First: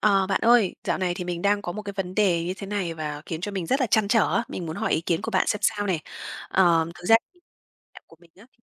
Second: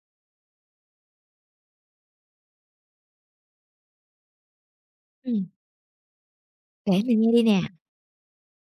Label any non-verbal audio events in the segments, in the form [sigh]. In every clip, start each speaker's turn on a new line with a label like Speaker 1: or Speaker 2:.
Speaker 1: Ờ, Bạn ơi, dạo này thì mình đang có một cái vấn đề như thế này và khiến cho mình rất là trăn trở. Mình muốn hỏi ý kiến của bạn
Speaker 2: Ừm,
Speaker 1: xem sao này.
Speaker 2: kể
Speaker 1: Thực ra
Speaker 2: mình nghe đi nè.
Speaker 1: mẹ của mình á thì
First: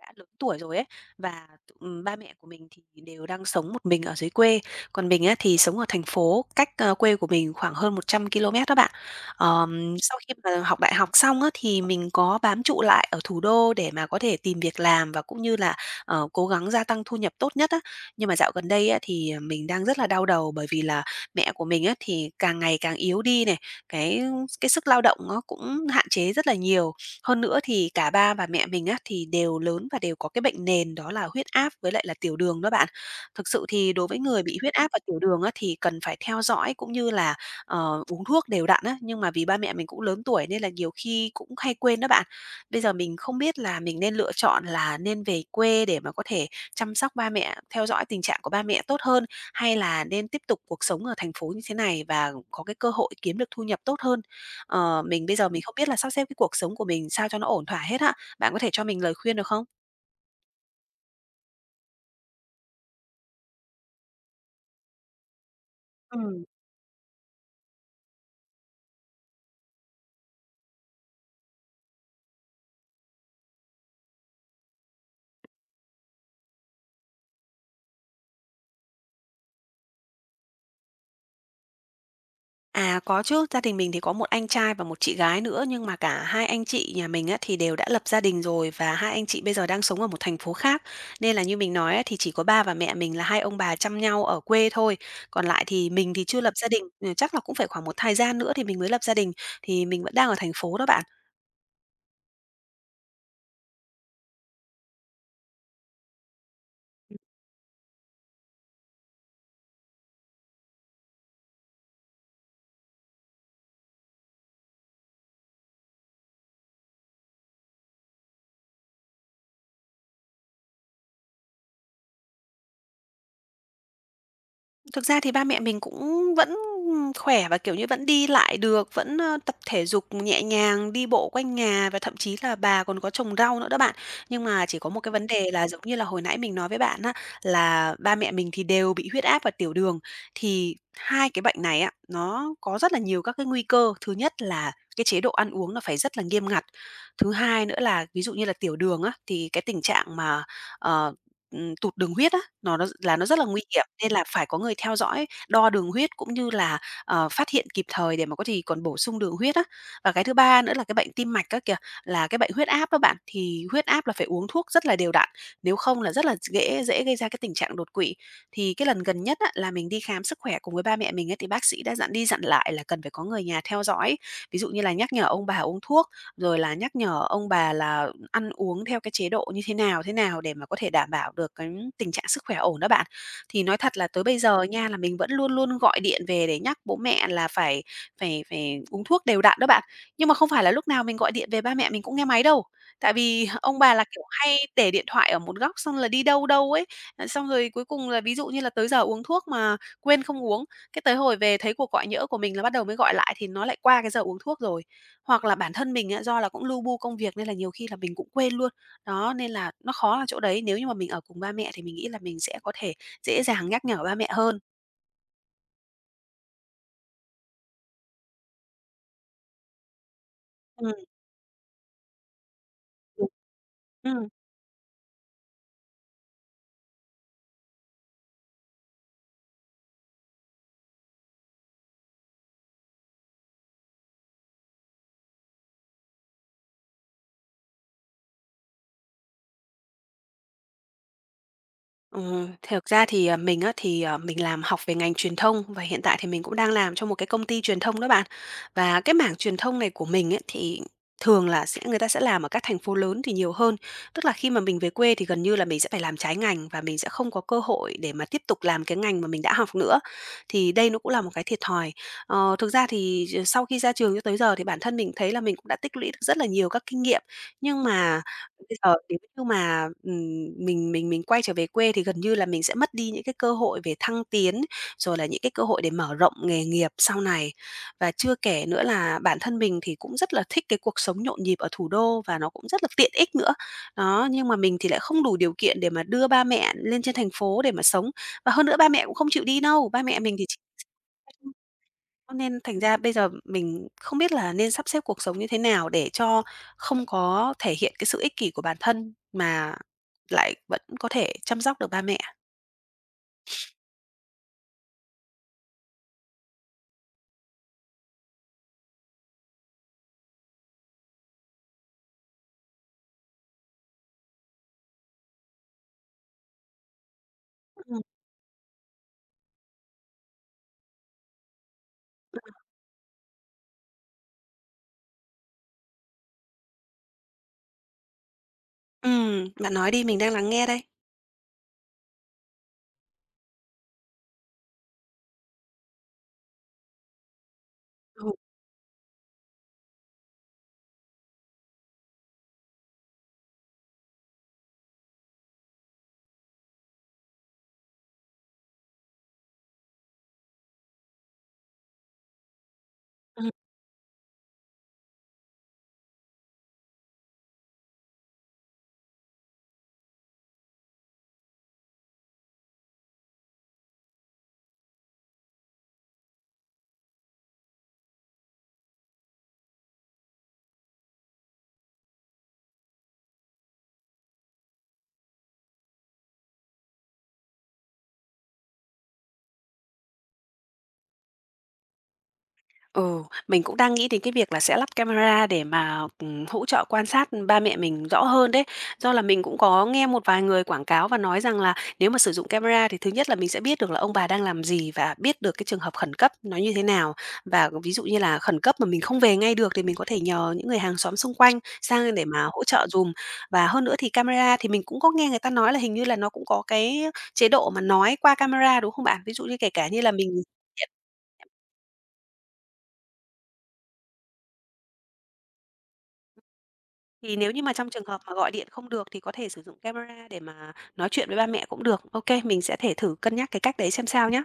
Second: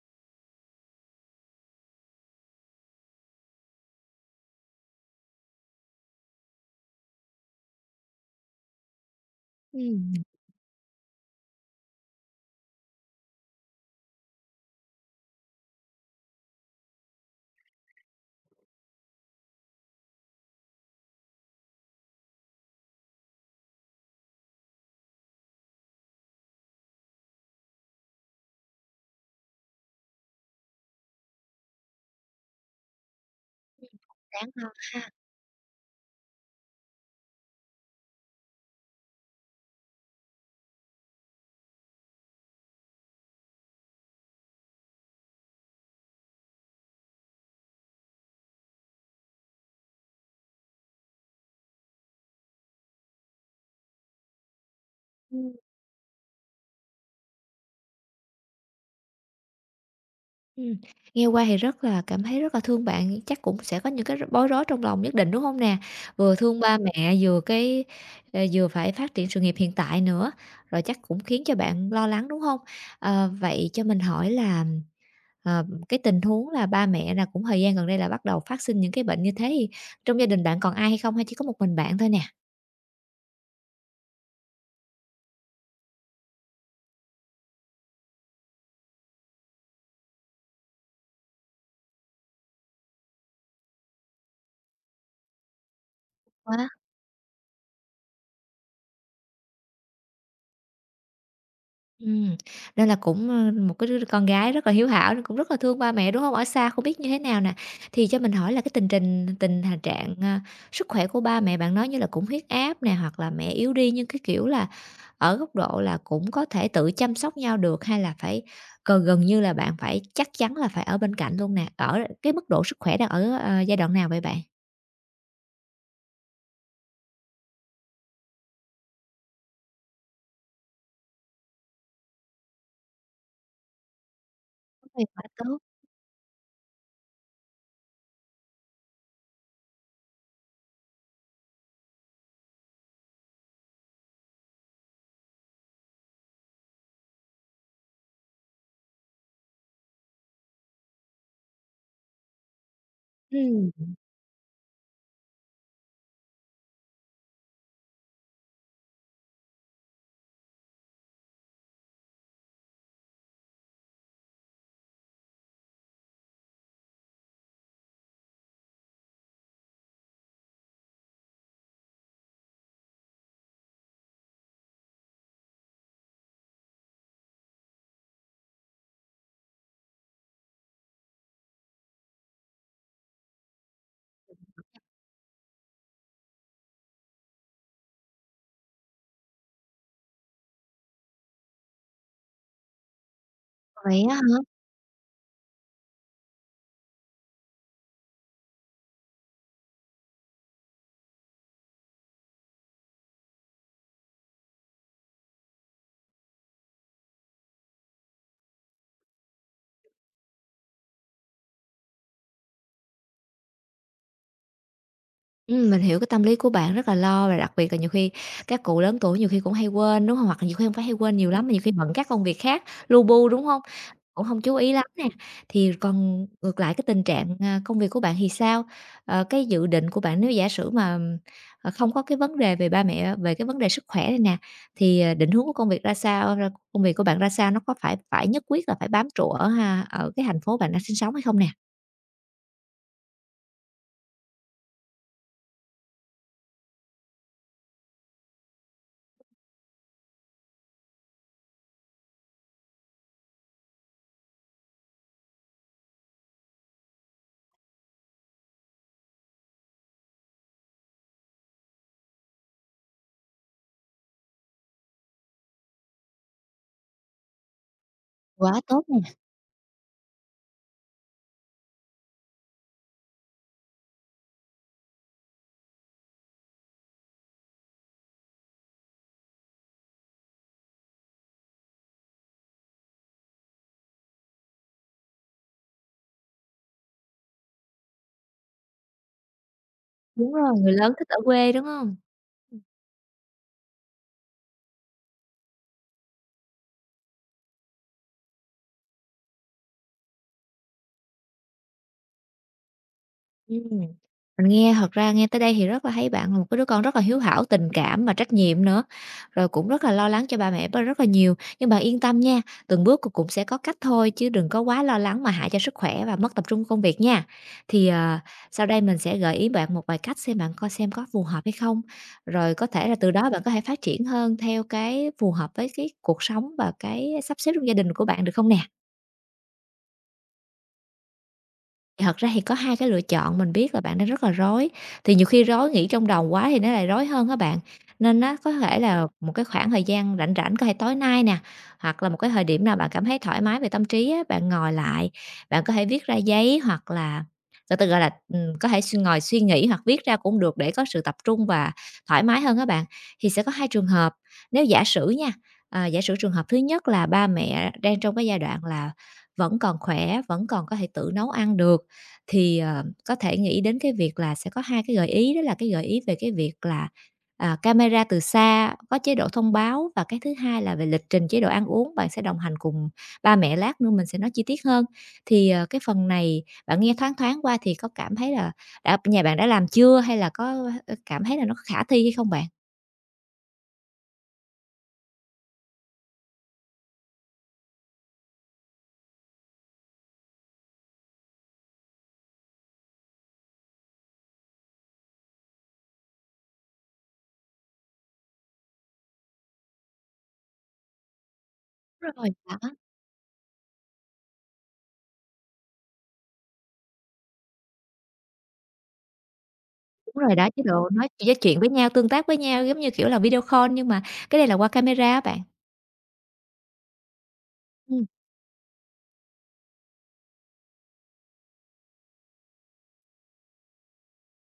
Speaker 1: đã lớn tuổi rồi ấy, và, ba mẹ của mình thì đều đang sống một mình ở dưới quê, còn mình á thì sống ở thành phố, cách, quê của mình khoảng hơn 100 ki-lô-mét đó bạn.
Speaker 2: Ừm,
Speaker 1: Sau khi mà học đại học xong á thì mình có bám trụ lại ở thủ đô để mà có thể tìm việc làm và cũng như là, cố gắng gia tăng thu nhập tốt nhất á. Nhưng mà dạo gần đây á thì mình đang rất là đau đầu bởi vì là mẹ của mình á thì càng ngày càng yếu đi này, cái cái sức lao động nó cũng hạn chế rất là nhiều. Hơn nữa thì cả ba và mẹ mình á, thì đều lớn và đều có cái bệnh nền đó là huyết áp với lại là tiểu đường đó bạn. Thực sự thì đối với người
Speaker 2: đáng
Speaker 1: bị
Speaker 2: ha.
Speaker 1: huyết áp và tiểu đường á, thì cần phải theo dõi cũng như là, uống thuốc đều đặn á, nhưng mà vì ba mẹ mình cũng lớn tuổi nên là nhiều khi cũng hay quên đó bạn. Bây giờ mình không biết là mình nên lựa chọn là nên về quê để mà có thể chăm sóc ba mẹ, theo dõi tình trạng của ba mẹ tốt hơn, hay là nên tiếp tục cuộc sống ở thành phố như thế này và có cái cơ hội kiếm được thu nhập tốt hơn? Mình bây giờ
Speaker 2: Ừm,
Speaker 1: mình không biết là sắp xếp cái cuộc sống của mình sao cho nó ổn thỏa hết á, bạn có thể cho mình lời khuyên được không?
Speaker 2: ừm, nghe qua thì rất là cảm thấy rất là thương bạn, chắc cũng sẽ có những cái bối rối trong lòng nhất định, đúng hông nè? Vừa
Speaker 1: Ừm.
Speaker 2: thương ba mẹ, vừa vừa phải phát triển sự nghiệp hiện tại nữa, rồi chắc cũng khiến cho bạn lo lắng, đúng hông? Vậy cho mình hỏi là, cái tình huống là ba mẹ là cũng thời gian gần đây là bắt đầu phát sinh những cái bệnh như thế thì trong gia đình bạn còn ai hay không hay chỉ có một mình bạn thôi nè?
Speaker 1: À, có chứ, gia đình mình thì có một anh trai và một chị gái nữa, nhưng mà cả hai anh chị nhà mình á, thì đều đã lập gia đình rồi và hai anh chị bây giờ đang sống ở một thành phố khác. Nên là như mình nói á, thì chỉ có ba và mẹ mình là hai ông bà chăm nhau ở quê thôi, còn lại thì mình thì chưa lập gia
Speaker 2: Wow!
Speaker 1: đình, ừ, chắc là cũng phải khoảng một thời gian nữa thì mình mới lập gia đình, thì mình vẫn đang ở thành phố đó bạn.
Speaker 2: Ừm, nên là cũng, một cái đứa con gái rất là hiếu thảo nên cũng rất là thương ba mẹ, đúng không? Ở xa không biết như thế nào nè. Thì cho mình hỏi là cái tình trình tình hà trạng, sức khỏe của ba mẹ bạn nói như là cũng huyết áp nè, hoặc là mẹ yếu đi, nhưng cái kiểu là ở góc độ là cũng có thể tự chăm sóc nhau được, hay là phải gần gần như là bạn phải chắc chắn là phải ở bên cạnh luôn nè? Ở cái mức độ sức khỏe đang ở, giai đoạn nào vậy bạn?
Speaker 1: Thực ra thì ba mẹ mình cũng vẫn khỏe và, kiểu như, vẫn đi lại được, vẫn, tập thể dục nhẹ nhàng, đi bộ quanh nhà và thậm chí là bà còn có trồng rau nữa đó bạn. Nhưng mà chỉ có một
Speaker 2: Sức
Speaker 1: cái
Speaker 2: quá
Speaker 1: vấn đề
Speaker 2: tốt.
Speaker 1: là giống như là hồi nãy mình nói với bạn á, là ba mẹ mình thì đều bị huyết áp và tiểu đường. Thì hai cái bệnh này á, nó có rất là nhiều các cái nguy cơ. Thứ nhất là cái chế độ ăn uống nó phải rất là nghiêm ngặt. Thứ hai nữa là ví dụ như là tiểu đường á, thì cái tình trạng mà, ờ, tụt đường huyết á, nó là nó rất là nguy
Speaker 2: Ừm,
Speaker 1: hiểm, nên là phải có người theo dõi, đo đường huyết cũng như là, phát hiện kịp thời để mà có thể còn bổ sung đường huyết á. Và cái thứ ba nữa là cái bệnh tim mạch á kìa, là cái bệnh huyết áp đó bạn, thì huyết áp là phải uống thuốc rất là đều đặn, nếu không là rất là dễ dễ gây ra cái tình trạng đột quỵ. Thì cái lần gần nhất á, là mình đi khám sức khỏe cùng với ba mẹ mình ấy, thì bác sĩ đã dặn đi dặn lại là cần phải có người nhà theo dõi, ví dụ như là nhắc nhở ông bà uống thuốc, rồi là nhắc nhở ông bà là ăn uống theo cái chế độ như thế nào để mà có thể đảm bảo được cái tình trạng sức khỏe ổn đó bạn. Thì nói thật là tới bây giờ nha, là mình vẫn luôn luôn gọi điện về để nhắc bố mẹ là phải phải phải uống thuốc đều đặn đó bạn. Nhưng mà không phải là lúc nào mình gọi điện về ba mẹ mình cũng nghe máy đâu. Tại vì [laughs] ông bà là,
Speaker 2: vậy á
Speaker 1: kiểu,
Speaker 2: hả?
Speaker 1: hay để điện thoại ở một góc xong là đi đâu đâu ấy, xong rồi cuối cùng là ví dụ như là tới giờ uống thuốc mà quên không uống cái tới hồi về thấy cuộc gọi nhỡ của mình là bắt đầu mới gọi lại thì nó lại qua cái giờ uống thuốc rồi. Hoặc là bản thân mình á, do là cũng lu bu công việc nên là nhiều khi là mình cũng quên luôn. Đó, nên là nó khó là chỗ đấy, nếu như mà mình ở cùng ba mẹ thì mình nghĩ là mình sẽ có thể dễ dàng nhắc nhở ba mẹ hơn.
Speaker 2: Mình hiểu cái tâm lý của bạn rất là lo và đặc biệt là nhiều khi các cụ lớn tuổi nhiều khi cũng hay quên, đúng không? Hoặc là nhiều khi hông phải
Speaker 1: Ừm,
Speaker 2: hay quên nhiều lắm, mà nhiều khi bận các công việc khác, lu
Speaker 1: đúng.
Speaker 2: bu, đúng không? Cũng không chú ý lắm nè. Thì còn ngược lại cái tình trạng, công việc của bạn thì sao? Cái dự định của bạn nếu giả sử mà, không có cái vấn đề về ba mẹ về cái vấn đề sức khỏe này nè, thì, định hướng của công việc ra sao? Công việc của bạn ra sao? Nó có phải phải nhất quyết là phải bám trụ ở ở cái thành phố bạn đang sinh sống hay không nè?
Speaker 1: Ờ, thực ra thì, mình á, thì, mình làm học về ngành truyền thông và hiện tại thì mình cũng đang làm cho một cái công ty truyền thông đó bạn. Và cái mảng truyền thông này của mình ấy, thì thường là sẽ người ta sẽ làm ở các thành phố lớn thì nhiều hơn. Tức là khi mà mình về quê thì gần như là mình sẽ phải làm trái ngành và mình sẽ không có cơ hội để mà tiếp tục làm cái ngành mà mình đã học nữa. Thì đây nó cũng là một cái thiệt thòi. Thực ra thì, sau khi ra trường cho tới giờ thì bản thân mình thấy là mình cũng đã tích lũy được rất là nhiều các kinh nghiệm, nhưng mà
Speaker 2: Quá
Speaker 1: bây
Speaker 2: tốt
Speaker 1: giờ
Speaker 2: nè,
Speaker 1: nếu như mà, mình quay trở về quê thì gần như là mình sẽ mất đi những cái cơ hội về thăng tiến, rồi là những cái cơ hội để mở rộng nghề nghiệp sau này. Và chưa kể nữa là bản thân mình thì cũng rất là thích cái cuộc sống nhộn nhịp ở thủ đô và nó cũng rất là tiện ích nữa. Đó, nhưng mà mình thì lại không đủ điều kiện để mà đưa ba mẹ lên trên thành phố để mà sống. Và hơn nữa ba mẹ cũng không chịu đi đâu, ba mẹ
Speaker 2: đúng
Speaker 1: mình thì
Speaker 2: rồi,
Speaker 1: chỉ
Speaker 2: người lớn thích ở quê, đúng không?
Speaker 1: cho nên thành ra bây giờ mình không biết là nên sắp xếp cuộc sống như thế nào để cho không có thể hiện cái sự ích kỷ của bản thân mà lại vẫn có thể chăm sóc được ba mẹ.
Speaker 2: Ừm, mình nghe thật ra nghe tới đây thì rất là thấy bạn là một cái đứa con rất là hiếu thảo, tình cảm mà trách nhiệm nữa, rồi cũng rất là lo lắng cho ba mẹ rất là nhiều. Nhưng bạn yên tâm nha, từng bước cũng sẽ có cách thôi chứ đừng có quá lo lắng mà hại cho sức khỏe và mất tập trung công việc nha. Thì,
Speaker 1: Ừm.
Speaker 2: sau đây mình sẽ gợi ý bạn một vài cách xem bạn coi xem có phù hợp hay không, rồi có thể là từ đó bạn có thể phát triển hơn theo cái phù hợp với cái cuộc sống và cái sắp xếp trong gia đình của bạn, được không nè?
Speaker 1: Bạn nói đi, mình đang lắng nghe đây.
Speaker 2: Thật ra thì có hai cái lựa chọn, mình biết là bạn đang rất là rối, thì nhiều khi rối nghĩ trong đầu quá thì nó lại rối hơn các bạn. Nên nó có thể là một cái khoảng thời gian rảnh rảnh, có thể tối nay nè, hoặc là một cái thời điểm nào bạn cảm thấy thoải mái về tâm trí á, bạn ngồi lại, bạn có thể viết ra giấy hoặc là từ từ, gọi là, có thể ngồi suy nghĩ hoặc viết ra cũng được để có sự tập trung và thoải mái hơn các bạn. Thì
Speaker 1: Ừ.
Speaker 2: sẽ có hai trường hợp, nếu giả sử nha, giả sử trường hợp thứ nhất là ba mẹ đang trong cái giai đoạn là vẫn còn khỏe, vẫn còn có thể tự nấu ăn được, thì, có thể nghĩ đến cái việc là sẽ có 2 cái gợi ý, đó là cái gợi ý về cái việc là, camera từ xa có chế độ thông báo và cái thứ hai là về lịch trình chế độ ăn uống, bạn sẽ đồng hành cùng ba mẹ, lát nữa mình sẽ nói chi tiết hơn. Thì, cái phần này bạn nghe thoáng thoáng qua thì có cảm thấy là nhà bạn đã làm chưa hay là có, cảm thấy là nó khả thi hay không bạn?
Speaker 1: Ừ, mình cũng đang nghĩ đến cái việc là sẽ lắp camera để mà, hỗ trợ quan sát ba mẹ mình rõ hơn đấy. Do là mình cũng có nghe một vài người quảng cáo và nói rằng là nếu mà sử dụng camera thì thứ nhất là mình sẽ biết được là ông bà đang làm gì và biết được cái trường hợp khẩn cấp nó như thế nào. Và ví dụ như là khẩn cấp mà mình không về ngay được thì mình có thể nhờ những người hàng xóm xung quanh
Speaker 2: Đúng
Speaker 1: sang để
Speaker 2: rồi,
Speaker 1: mà
Speaker 2: đó.
Speaker 1: hỗ trợ giùm. Và hơn nữa thì camera thì mình cũng có nghe người ta nói là hình như là nó cũng có cái chế độ mà nói qua camera, đúng không bạn? Ví dụ như kể cả như là
Speaker 2: Đúng rồi
Speaker 1: mình
Speaker 2: đó, chế độ nói chuyện với nhau, tương tác với nhau giống như, kiểu là, video call nhưng mà cái này là qua camera á bạn.
Speaker 1: thì nếu như mà trong trường hợp mà gọi điện không được thì có thể sử dụng camera để mà nói chuyện với ba mẹ cũng được. OK, mình sẽ thể thử cân nhắc cái cách đấy xem sao nhá.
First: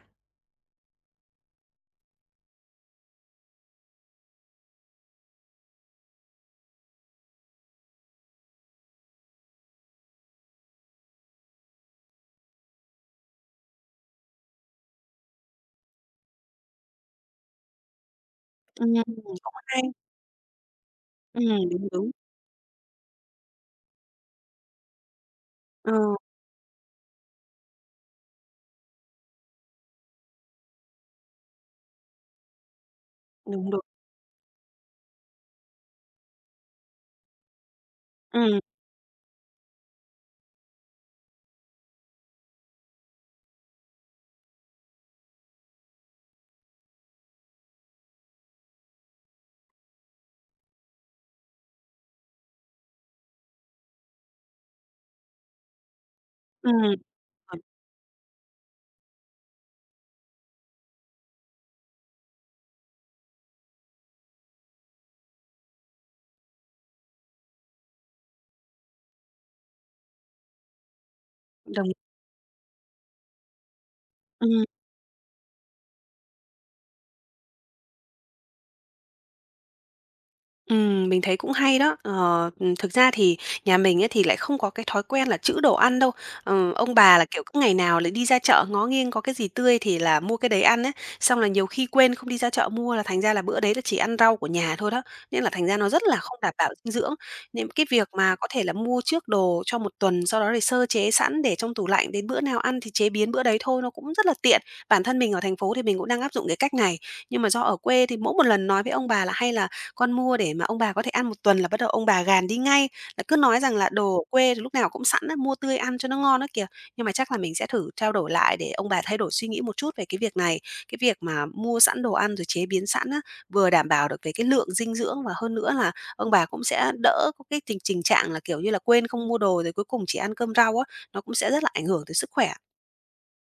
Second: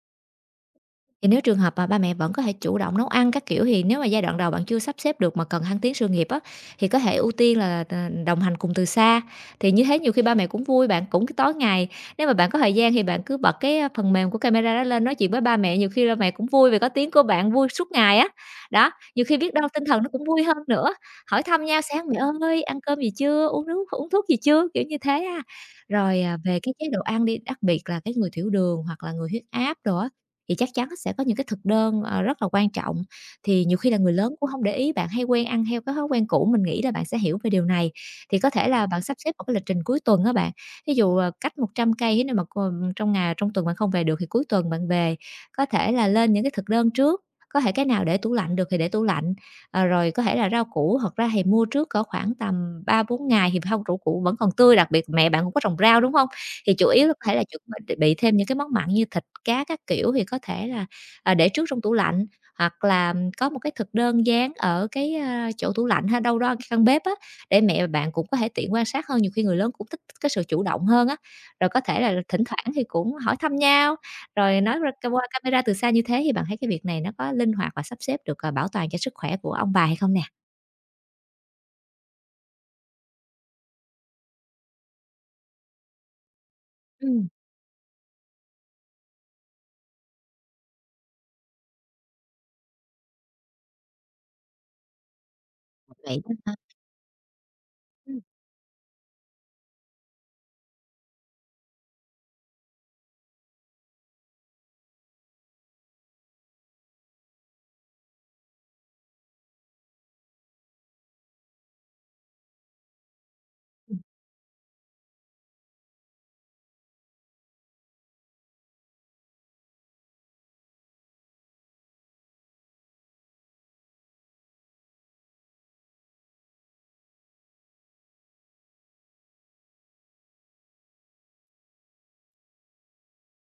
Speaker 2: Thì nếu trường hợp mà ba mẹ vẫn có thể chủ động nấu ăn các kiểu, thì nếu mà giai đoạn đầu bạn chưa sắp xếp được mà cần thăng tiến sự nghiệp á, thì có thể ưu tiên là, đồng hành cùng từ xa. Thì như thế nhiều khi ba mẹ cũng vui, bạn cũng cái tối ngày nếu mà bạn có thời gian thì bạn cứ bật cái, phần mềm của camera đó lên nói chuyện với ba mẹ, nhiều khi ba mẹ cũng vui vì có tiếng của bạn vui suốt ngày á. Đó,
Speaker 1: Ừm,
Speaker 2: nhiều khi
Speaker 1: cũng
Speaker 2: biết đâu
Speaker 1: hay.
Speaker 2: tinh thần nó cũng vui hơn nữa, hỏi
Speaker 1: Ừm,
Speaker 2: thăm nhau
Speaker 1: đúng,
Speaker 2: "Sáng
Speaker 1: đúng.
Speaker 2: mẹ ơi, ăn cơm gì chưa? Uống nước uống thuốc gì chưa?" Kiểu như thế á.
Speaker 1: Ờ,
Speaker 2: Rồi, về cái chế độ ăn đi, đặc biệt là cái người tiểu đường hoặc là người huyết áp đồ á, thì chắc chắn sẽ có những cái thực đơn, rất là quan trọng, thì
Speaker 1: đúng,
Speaker 2: nhiều
Speaker 1: đúng.
Speaker 2: khi là người lớn cũng không để ý, bạn hay quen ăn theo cái thói quen cũ, mình nghĩ là bạn sẽ hiểu về điều này. Thì có
Speaker 1: Ừm,
Speaker 2: thể là bạn sắp xếp một cái lịch trình cuối tuần đó bạn, ví dụ, cách 100 cây nếu mà còn trong ngày trong tuần bạn không về được thì cuối tuần bạn về. Có thể là lên những cái thực đơn trước, có thể cái nào để tủ lạnh được thì để tủ lạnh, rồi có thể là rau củ thật ra thì mua trước cỡ khoảng tầm ba bốn ngày thì rau củ củ vẫn còn tươi, đặc biệt mẹ bạn cũng có trồng rau, đúng không? Thì
Speaker 1: ừm,
Speaker 2: chủ yếu là có thể là
Speaker 1: ờ,
Speaker 2: chuẩn bị thêm những cái món mặn như thịt cá các kiểu thì có thể là, để trước trong tủ lạnh, hoặc là có một cái thực đơn dán ở cái, chỗ tủ lạnh hay đâu đó căn bếp á, để mẹ và bạn cũng có thể tiện quan sát hơn. Nhiều khi người lớn cũng thích cái sự chủ động hơn á, rồi có
Speaker 1: đồng
Speaker 2: thể là thỉnh thoảng thì cũng hỏi thăm nhau, rồi
Speaker 1: ừm.
Speaker 2: nói ra ca qua camera từ xa như thế thì bạn thấy cái việc này nó có linh hoạt và sắp xếp được, bảo toàn cho sức khỏe của ông bà hay không nè?
Speaker 1: Mình thấy cũng hay đó. Ờ, thực ra thì nhà mình ấy thì lại không có cái thói quen là trữ đồ ăn đâu. Ờ, ông bà là,
Speaker 2: Ừm,
Speaker 1: kiểu, cứ ngày nào lại đi ra chợ ngó nghiêng có cái gì tươi thì là mua cái đấy ăn ấy, xong là nhiều khi quên không đi ra chợ mua là thành ra là bữa đấy là chỉ ăn rau của nhà thôi đó, nên là thành ra nó rất là
Speaker 2: vậy đó
Speaker 1: không đảm
Speaker 2: ha.
Speaker 1: bảo dinh dưỡng. Nên cái việc mà có thể là mua trước đồ cho một tuần, sau đó thì sơ chế sẵn để trong tủ lạnh, đến bữa nào ăn thì chế biến bữa đấy thôi, nó cũng rất là tiện. Bản thân mình ở thành phố thì mình cũng đang áp dụng cái cách này, nhưng mà do ở quê thì mỗi một lần nói với ông bà là hay là con mua để mà ông bà có thể ăn một tuần là bắt đầu ông bà gàn đi ngay, là cứ nói rằng là đồ ở quê thì lúc nào cũng sẵn á, mua tươi ăn cho nó ngon á kìa. Nhưng mà chắc là mình sẽ thử trao đổi lại để ông bà thay đổi suy nghĩ một chút về cái việc này, cái việc mà mua sẵn đồ ăn rồi chế biến sẵn á, vừa đảm bảo được về cái lượng dinh dưỡng và hơn nữa là ông bà cũng sẽ đỡ có cái tình tình trạng là, kiểu như là, quên không mua đồ rồi cuối cùng chỉ ăn cơm rau á, nó cũng sẽ rất là ảnh hưởng tới sức khỏe.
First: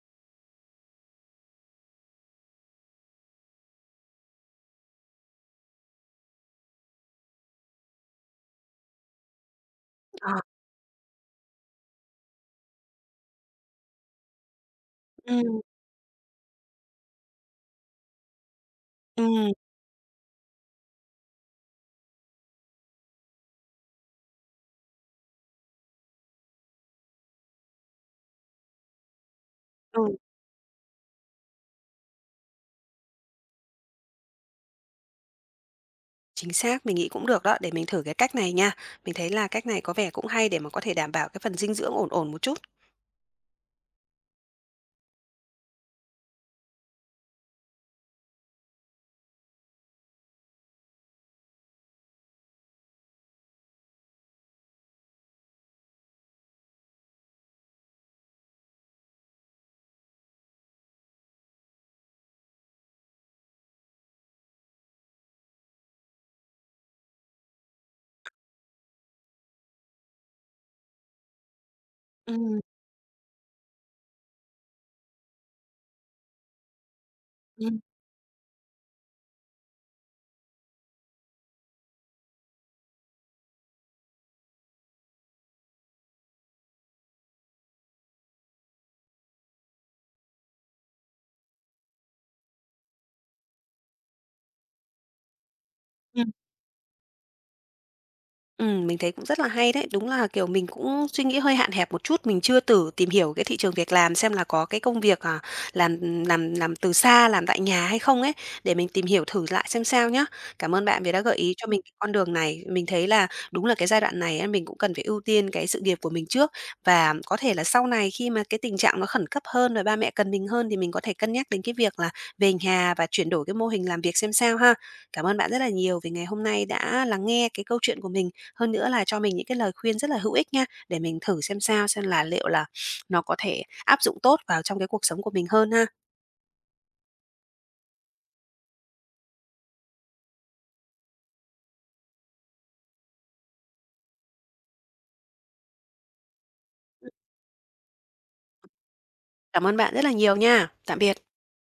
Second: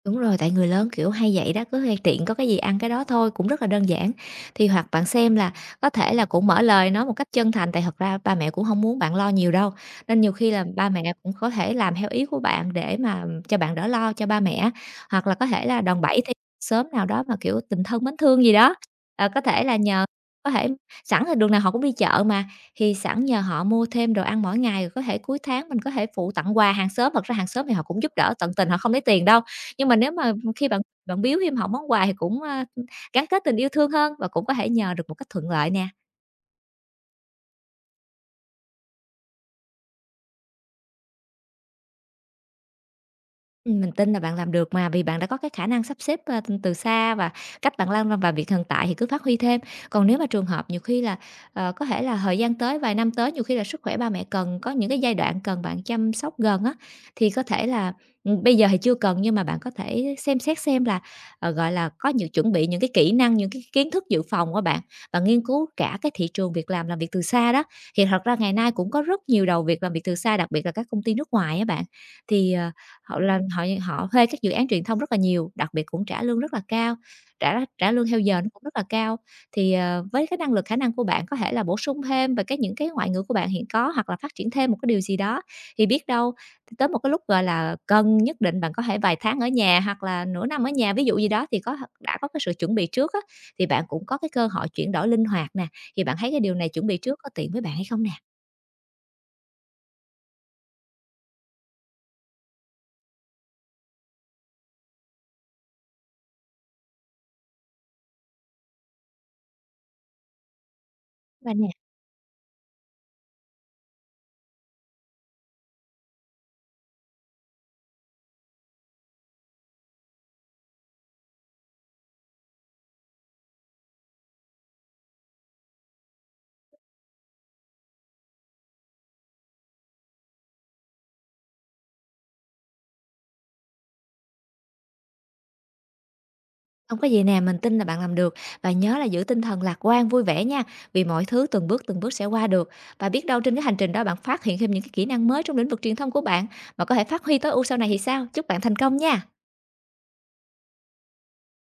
Speaker 2: Đúng rồi, tại người lớn, kiểu, hay vậy đó, cứ hay tiện có cái gì ăn cái đó thôi, cũng rất là đơn giản. Thì hoặc bạn xem là có thể là cũng mở lời nói một cách chân thành, tại thật ra ba mẹ cũng không muốn bạn lo nhiều đâu, nên
Speaker 1: Ờ.
Speaker 2: nhiều khi là ba mẹ cũng có thể làm theo ý của bạn để mà cho bạn đỡ lo cho ba mẹ. Hoặc là có
Speaker 1: Ừm,
Speaker 2: thể là đòn bẩy thì sớm nào đó mà, kiểu, tình thân mến thương gì đó, có
Speaker 1: ừm,
Speaker 2: thể là nhờ có thể sẵn thì đường nào họ cũng đi chợ mà, thì sẵn nhờ họ mua thêm đồ ăn mỗi ngày, rồi có thể cuối tháng mình có thể phụ tặng quà hàng xóm. Thật ra hàng xóm thì họ cũng giúp đỡ tận tình, họ không lấy tiền đâu. Nhưng mà
Speaker 1: ừ.
Speaker 2: nếu mà khi bạn bạn biếu thêm họ món quà thì cũng, gắn kết tình yêu thương hơn và cũng có thể nhờ được một cách thuận lợi nè.
Speaker 1: Chính xác, mình nghĩ cũng được đó, để mình thử cái cách này nha. Mình thấy là cách này có vẻ cũng hay để mà có thể đảm bảo cái phần dinh dưỡng ổn ổn một chút.
Speaker 2: Mình tin là bạn làm được mà, vì bạn đã có cái khả năng sắp xếp, từ xa và cách bạn làm và việc hiện tại thì cứ phát huy thêm. Còn nếu mà trường hợp nhiều khi là, có thể là thời gian tới, vài năm tới, nhiều khi là sức khỏe ba mẹ cần có những cái giai đoạn cần bạn chăm sóc gần á, thì có thể là, bây giờ thì chưa cần nhưng mà bạn có thể xem xét xem là, gọi là, có những chuẩn bị những cái kỹ năng, những cái kiến thức dự phòng của bạn. Và nghiên cứu cả cái thị trường việc làm việc từ xa đó, thì thật ra ngày nay cũng có rất nhiều đầu việc làm việc từ xa, đặc biệt là các công ty nước ngoài á bạn. Thì,
Speaker 1: Ừm,
Speaker 2: họ làm họ họ thuê các dự án truyền thông rất là nhiều, đặc biệt cũng trả lương rất là cao, trả
Speaker 1: ừm,
Speaker 2: trả lương theo giờ nó cũng rất là cao. Thì, với cái năng lực khả năng của bạn có thể là bổ sung thêm về cái những cái ngoại ngữ của bạn hiện có hoặc là phát triển thêm một cái điều gì đó, thì biết đâu tới một cái lúc, gọi là, cần nhất định bạn có thể vài tháng ở nhà hoặc là nửa năm ở nhà, ví dụ gì đó thì đã có cái sự chuẩn bị trước á, thì bạn cũng có cái cơ hội chuyển đổi linh hoạt nè. Thì bạn
Speaker 1: ừm.
Speaker 2: thấy cái điều này chuẩn bị trước có tiện với bạn hay không nè?
Speaker 1: Mình thấy cũng rất là hay đấy. Đúng là, kiểu, mình cũng suy nghĩ hơi hạn hẹp một chút, mình chưa thử tìm hiểu cái thị trường việc làm xem là có cái công việc, à, làm từ xa, làm tại nhà hay không ấy, để mình tìm hiểu thử lại xem sao nhá. Cảm ơn bạn vì đã gợi ý
Speaker 2: Bạn
Speaker 1: cho
Speaker 2: nè.
Speaker 1: mình cái con đường này. Mình thấy là đúng là cái giai đoạn này á, mình cũng cần phải ưu tiên cái sự nghiệp của mình trước và có thể là sau này khi mà cái tình trạng nó khẩn cấp hơn, rồi ba mẹ cần mình hơn thì mình có thể cân nhắc đến cái việc là về nhà và chuyển đổi cái mô hình làm việc xem sao ha. Cảm ơn bạn rất là nhiều vì ngày hôm nay đã lắng nghe cái câu chuyện của mình hơn nữa là cho mình những cái lời khuyên rất là hữu ích nha, để mình thử xem sao, xem là liệu là nó có thể áp dụng tốt vào trong cái cuộc sống của mình hơn ha.
Speaker 2: Không có gì nè, mình tin là bạn làm được và nhớ là giữ tinh thần lạc quan, vui vẻ nha, vì mọi thứ từng bước sẽ qua được. Và biết đâu trên cái hành trình đó bạn phát hiện thêm những cái kỹ năng mới trong lĩnh vực truyền thông của bạn mà có thể phát huy tối ưu sau này thì sao? Chúc bạn thành công nha.
Speaker 1: Cảm ơn bạn rất là nhiều nha. Tạm biệt.